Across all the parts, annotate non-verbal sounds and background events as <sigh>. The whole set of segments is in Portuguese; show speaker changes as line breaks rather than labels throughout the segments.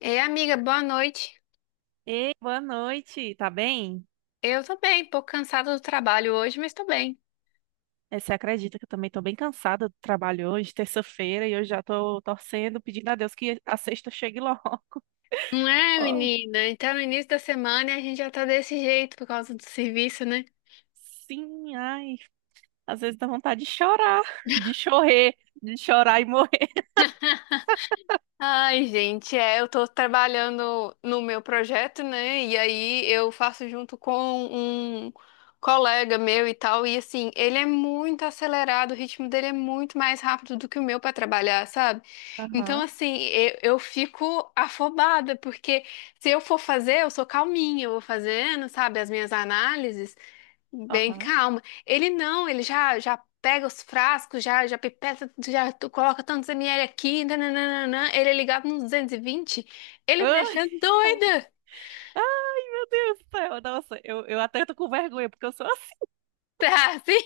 Ei, amiga, boa noite.
Ei, boa noite, tá bem?
Eu tô bem, um pouco cansada do trabalho hoje, mas tô bem.
Você acredita que eu também tô bem cansada do trabalho hoje, terça-feira, e eu já tô torcendo, pedindo a Deus que a sexta chegue logo. <laughs>
Não é,
Oh,
menina? Então, no início da semana a gente já tá desse jeito por causa do serviço, né?
sim, ai, às vezes dá vontade de chorar, <laughs> de chorar, de chorar e morrer.
Ai, gente, é, eu tô trabalhando no meu projeto, né? E aí eu faço junto com um colega meu e tal, e assim, ele é muito acelerado, o ritmo dele é muito mais rápido do que o meu pra trabalhar, sabe? Então,
Aham,
assim, eu fico afobada, porque se eu for fazer, eu sou calminha, eu vou fazendo, sabe, as minhas análises. Bem
aham.
calmo. Ele não, ele já pega os frascos, já pipeta, já tu coloca tantos ml aqui, nananana. Ele é ligado nos 220. Ele me deixa
Ai, tá.
doida. <laughs>
Ai, meu Deus do céu, nossa, eu até tô com vergonha, porque eu sou assim,
Tá, assim?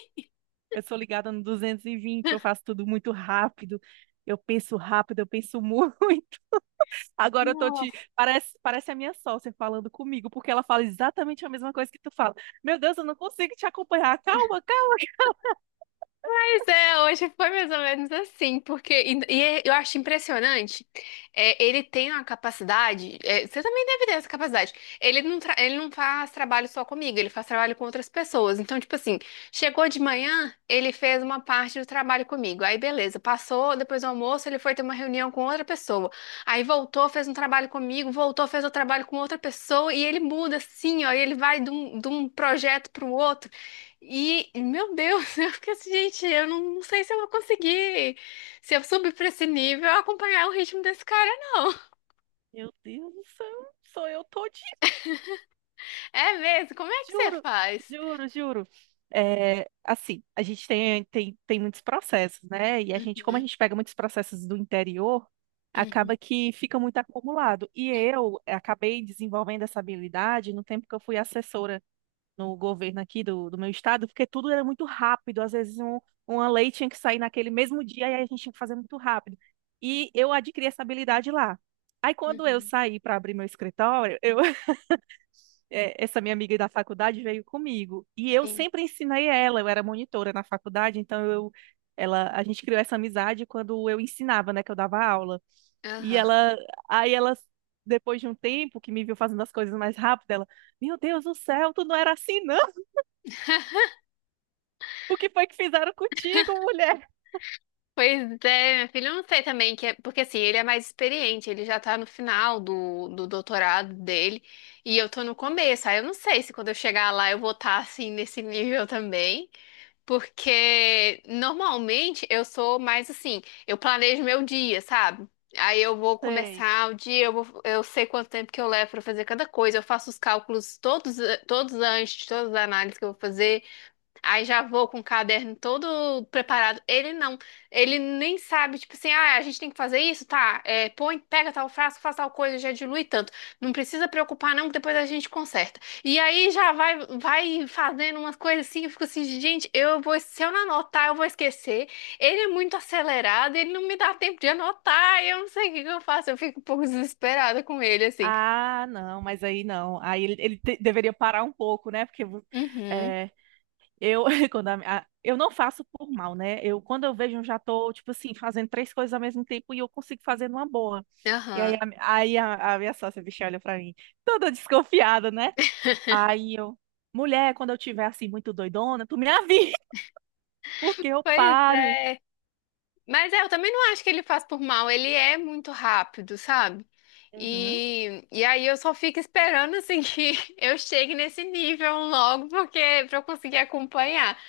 eu sou ligada no 220, eu faço tudo muito rápido, eu penso <laughs> muito. Agora eu tô te. Parece a minha sócia falando comigo, porque ela fala exatamente a mesma coisa que tu fala. Meu Deus, eu não consigo te acompanhar. Calma, calma.
Pois é, hoje foi mais ou menos assim, porque eu acho impressionante. É, ele tem uma capacidade, é, você também deve ter essa capacidade. Ele não, ele não faz trabalho só comigo, ele faz trabalho com outras pessoas. Então, tipo assim, chegou de manhã, ele fez uma parte do trabalho comigo. Aí, beleza, passou, depois do almoço, ele foi ter uma reunião com outra pessoa. Aí voltou, fez um trabalho comigo, voltou, fez o trabalho com outra pessoa, e ele muda assim, ó, e ele vai de um projeto para o outro. E, meu Deus, <laughs> eu fiquei assim, gente, eu não, não sei se eu vou conseguir, se eu subir pra esse nível, acompanhar o ritmo desse cara, não. <laughs>
Meu Deus do céu, sou eu todinha,
É mesmo? Como é que você
juro,
faz?
juro, juro. É, assim, a gente tem muitos processos, né? E a gente,
Uhum,
como a gente pega muitos processos do interior,
uhum,
acaba que fica muito acumulado. E eu acabei desenvolvendo essa habilidade no tempo que eu fui assessora no governo aqui do meu estado, porque tudo era muito rápido. Às vezes um, uma lei tinha que sair naquele mesmo dia e aí a gente tinha que fazer muito rápido. E eu adquiri essa habilidade lá. Aí quando eu
uhum.
saí para abrir meu escritório, eu, <laughs> essa minha amiga da faculdade veio comigo. E eu
Sim.
sempre ensinei ela, eu era monitora na faculdade, então eu, ela, a gente criou essa amizade quando eu ensinava, né, que eu dava aula. E
Aham.
ela, aí ela, depois de um tempo que me viu fazendo as coisas mais rápido, ela, meu Deus do céu, tu não era assim, não. O que foi que fizeram contigo, mulher?
Pois é, minha filha, eu não sei também, que é, porque assim, ele é mais experiente, ele já tá no final do, do doutorado dele, e eu tô no começo, aí eu não sei se quando eu chegar lá eu vou estar assim, nesse nível também. Porque normalmente eu sou mais assim, eu planejo meu dia, sabe? Aí eu vou
Sei.
começar o dia, eu sei quanto tempo que eu levo pra fazer cada coisa, eu faço os cálculos todos, todos antes, de todas as análises que eu vou fazer. Aí já vou com o caderno todo preparado. Ele não. Ele nem sabe, tipo assim, ah, a gente tem que fazer isso, tá? É, põe, pega tal frasco, faz tal coisa, já dilui tanto. Não precisa preocupar, não, que depois a gente conserta. E aí já vai, vai fazendo umas coisas assim, eu fico assim, gente, eu vou, se eu não anotar, eu vou esquecer. Ele é muito acelerado, ele não me dá tempo de anotar, eu não sei o que que eu faço, eu fico um pouco desesperada com ele, assim.
Ah, não, mas aí não. Aí ele te- deveria parar um pouco, né? Porque
Uhum,
é, eu, <laughs> quando a- eu não faço por mal, né? Eu, quando eu vejo, eu já tô, tipo assim, fazendo três coisas ao mesmo tempo e eu consigo fazer numa boa. E aí,
aham.
a, aí a minha sócia, bicha, olha pra mim, toda desconfiada, né? Aí eu, mulher, quando eu tiver assim, muito doidona, tu me avisa, <laughs> porque eu
Pois
paro.
é. Mas é, eu também não acho que ele faz por mal, ele é muito rápido, sabe?
Uhum,
E aí eu só fico esperando assim que <laughs> eu chegue nesse nível logo, porque pra eu conseguir acompanhar.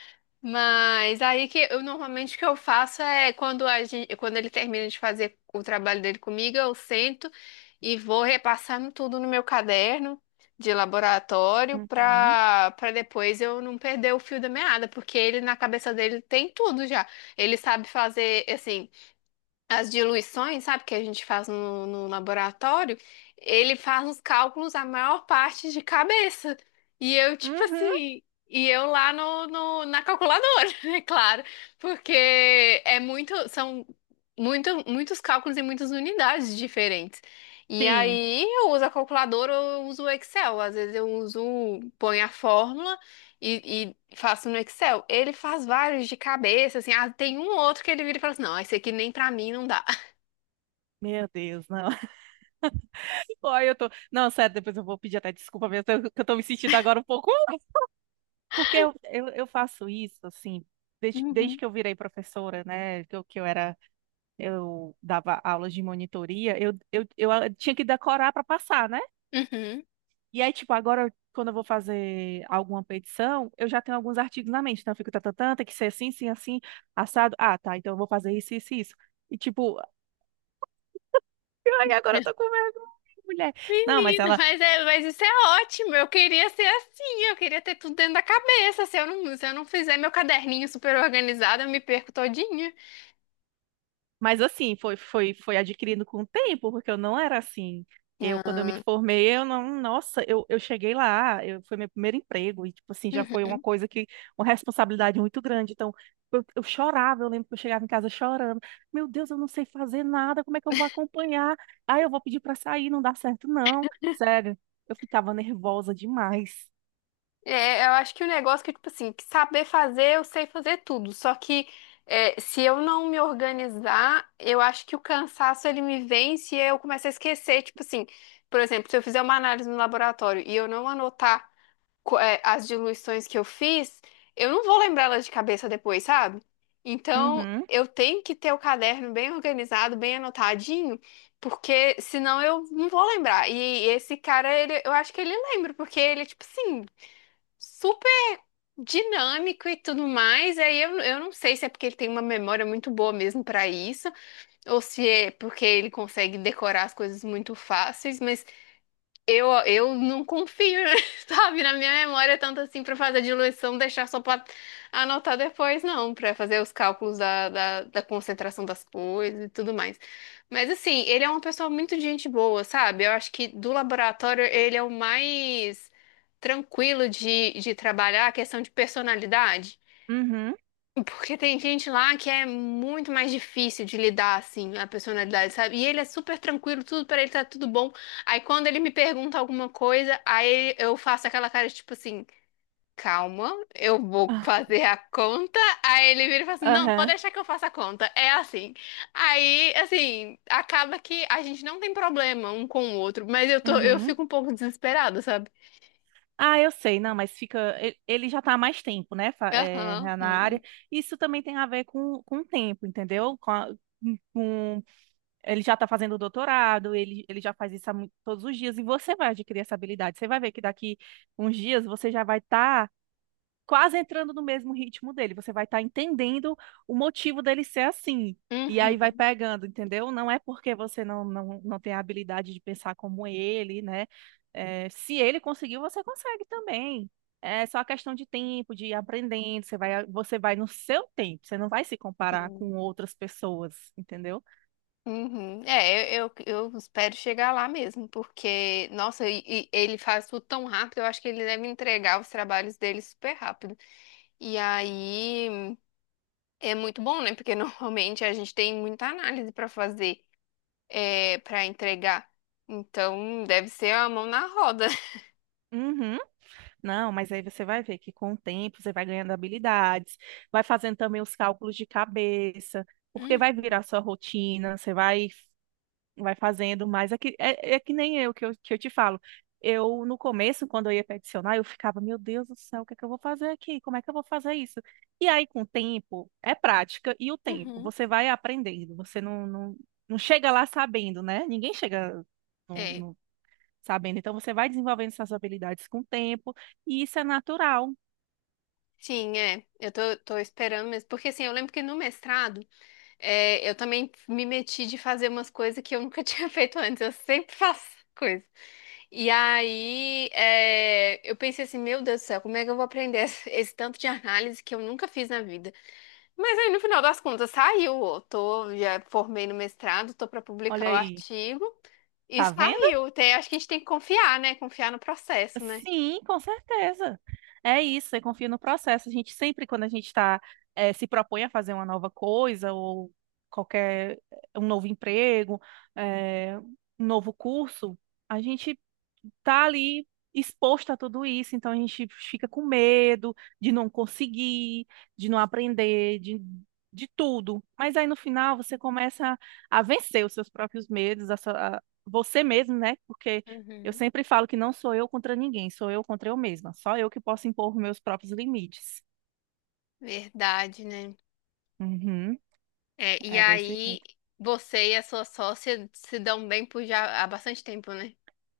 Mas aí que eu normalmente o que eu faço é quando a gente, quando ele termina de fazer o trabalho dele comigo, eu sento e vou repassando tudo no meu caderno de laboratório
uhum,
para depois eu não perder o fio da meada, porque ele na cabeça dele tem tudo já. Ele sabe fazer assim, as diluições, sabe, que a gente faz no, no laboratório, ele faz os cálculos a maior parte de cabeça. E eu, tipo
uhum,
assim, e eu lá no, na calculadora, <laughs> é claro, porque é muito, são muito, muitos cálculos e muitas unidades diferentes. E
sim.
aí eu uso a calculadora ou eu uso o Excel, às vezes eu uso, ponho a fórmula e faço no Excel. Ele faz vários de cabeça, assim. Ah, tem um outro que ele vira e fala assim: não, esse aqui nem pra mim não dá.
Meu Deus, não. Ai, eu tô. Não, sério, depois eu vou pedir até desculpa mesmo, que eu tô me sentindo agora um pouco. <laughs> "Ah", Porque eu faço isso, assim, desde
Uhum.
que eu virei professora, né? Que eu era. Eu dava aulas de monitoria, tinha que decorar pra passar, né?
Uhum.
E aí, tipo, agora, quando eu vou fazer alguma petição, eu já tenho alguns artigos na mente. Então, eu fico, tatatã, tem que ser assim, assim, assim, assado. Ah, tá, então eu vou fazer isso, isso, isso. E, tipo, ai, agora eu tô com vergonha, mulher. Não, mas
Menina,
ela.
mas, é, mas isso é ótimo. Eu queria ser assim, eu queria ter tudo dentro da cabeça. Se eu não, se eu não fizer meu caderninho super organizado, eu me perco todinha.
Mas assim, foi adquirindo com o tempo, porque eu não era assim. Eu, quando eu me
Ah.
formei, eu não, nossa, eu cheguei lá, eu, foi meu primeiro emprego, e tipo assim, já foi uma
Uhum.
coisa que, uma responsabilidade muito grande. Então, eu chorava, eu lembro que eu chegava em casa chorando. Meu Deus, eu não sei fazer nada, como é que eu vou acompanhar? Ah, eu vou pedir pra sair, não dá certo, não. Sério, eu ficava nervosa demais.
É, eu acho que o negócio que, tipo assim, que saber fazer, eu sei fazer tudo. Só que é, se eu não me organizar, eu acho que o cansaço ele me vence e eu começo a esquecer. Tipo assim, por exemplo, se eu fizer uma análise no laboratório e eu não anotar é, as diluições que eu fiz, eu não vou lembrá-las de cabeça depois, sabe? Então,
Uhum,
eu tenho que ter o caderno bem organizado, bem anotadinho, porque senão eu não vou lembrar. E esse cara, ele, eu acho que ele lembra, porque ele, tipo assim, super dinâmico e tudo mais. Aí eu não sei se é porque ele tem uma memória muito boa mesmo para isso, ou se é porque ele consegue decorar as coisas muito fáceis, mas eu não confio, <laughs> sabe, na minha memória tanto assim para fazer a diluição, deixar só para anotar depois, não, para fazer os cálculos da concentração das coisas e tudo mais. Mas assim, ele é uma pessoa muito de gente boa, sabe? Eu acho que do laboratório ele é o mais tranquilo de trabalhar a questão de personalidade.
uhum.
Porque tem gente lá que é muito mais difícil de lidar, assim, a personalidade, sabe? E ele é super tranquilo, tudo pra ele tá tudo bom. Aí quando ele me pergunta alguma coisa, aí eu faço aquela cara de, tipo assim, calma, eu vou
Ah,
fazer a conta. Aí ele vira e fala assim, não, pode
Aham,
deixar que eu faça a conta. É assim. Aí, assim, acaba que a gente não tem problema um com o outro, mas eu tô, eu
uhum.
fico um pouco desesperada, sabe?
Ah, eu sei, não, mas fica. Ele já está há mais tempo, né, é,
Aham.
na área. Isso também tem a ver com o tempo, entendeu? Com a- com- ele já está fazendo doutorado, ele já faz isso há todos os dias, e você vai adquirir essa habilidade. Você vai ver que daqui uns dias você já vai estar quase entrando no mesmo ritmo dele. Você vai estar entendendo o motivo dele ser assim. E aí vai
Uhum.
pegando, entendeu? Não é porque você não tem a habilidade de pensar como ele, né? É, se ele conseguiu, você consegue também. É só questão de tempo, de ir aprendendo. Você vai no seu tempo. Você não vai se comparar com outras pessoas, entendeu?
Uhum. É, eu espero chegar lá mesmo, porque, nossa, e ele faz tudo tão rápido, eu acho que ele deve entregar os trabalhos dele super rápido. E aí é muito bom, né? Porque <laughs> normalmente a gente tem muita análise para fazer, é, para entregar. Então, deve ser a mão na roda.
Uhum. Não, mas aí você vai ver que com o tempo você vai ganhando habilidades, vai fazendo também os cálculos de cabeça, porque
Hum.
vai virar sua rotina, você vai, vai fazendo mais. É que, é, é que nem eu que eu te falo. Eu, no começo, quando eu ia peticionar, eu ficava, meu Deus do céu, o que é que eu vou fazer aqui? Como é que eu vou fazer isso? E aí, com o tempo, é prática e o tempo,
Uhum.
você vai aprendendo, você não chega lá sabendo, né? Ninguém chega
É,
sabendo? Então você vai desenvolvendo essas habilidades com o tempo e isso é natural.
sim, é. Eu tô, tô esperando mesmo. Porque assim, eu lembro que no mestrado é, eu também me meti de fazer umas coisas que eu nunca <laughs> tinha feito antes. Eu sempre faço coisa. E aí, é, eu pensei assim, meu Deus do céu, como é que eu vou aprender esse, esse tanto de análise que eu nunca fiz na vida? Mas aí, no final das contas, saiu. Eu tô, já formei no mestrado, tô para publicar
Olha
o
aí,
artigo e
tá vendo?
saiu. Tem, acho que a gente tem que confiar, né? Confiar no processo, né?
Sim, com certeza. É isso, eu confio no processo. A gente sempre, quando a gente está, se propõe a fazer uma nova coisa ou qualquer um novo emprego, eh, um novo curso, a gente tá ali exposto a tudo isso, então a gente fica com medo de não conseguir, de não aprender, de tudo. Mas aí no final você começa a vencer os seus próprios medos, a sua- a- você mesmo, né? Porque eu
Uhum.
sempre falo que não sou eu contra ninguém, sou eu contra eu mesma. Só eu que posso impor meus próprios limites.
Verdade, né?
Uhum,
É, e
é desse
aí,
jeito.
você e a sua sócia se dão bem por já há bastante tempo, né?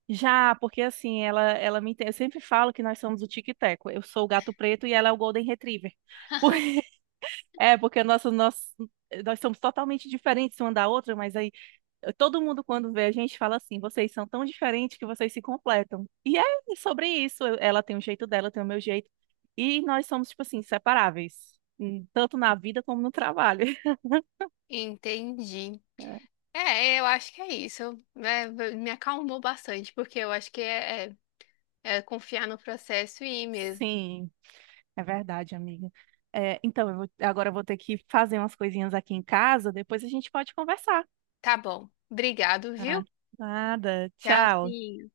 Já, porque assim, ela me entende. Eu sempre falo que nós somos o Tic e Teco. Eu sou o gato preto e ela é o Golden Retriever. <laughs> Por- É, porque nosso, nosso, nós somos totalmente diferentes uma da outra, mas aí todo mundo quando vê a gente fala assim: vocês são tão diferentes que vocês se completam. E é sobre isso. Eu- Ela tem o jeito dela, eu tenho o meu jeito. E nós somos, tipo assim, separáveis, tanto na vida como no trabalho.
Entendi.
É,
É, eu acho que é isso. Né, me acalmou bastante, porque eu acho que é confiar no processo e ir mesmo.
Sim, é verdade, amiga. É, então, eu vou- agora eu vou ter que fazer umas coisinhas aqui em casa, depois a gente pode conversar.
Tá bom. Obrigado,
Ah,
viu?
nada. Tchau.
Tchauzinho.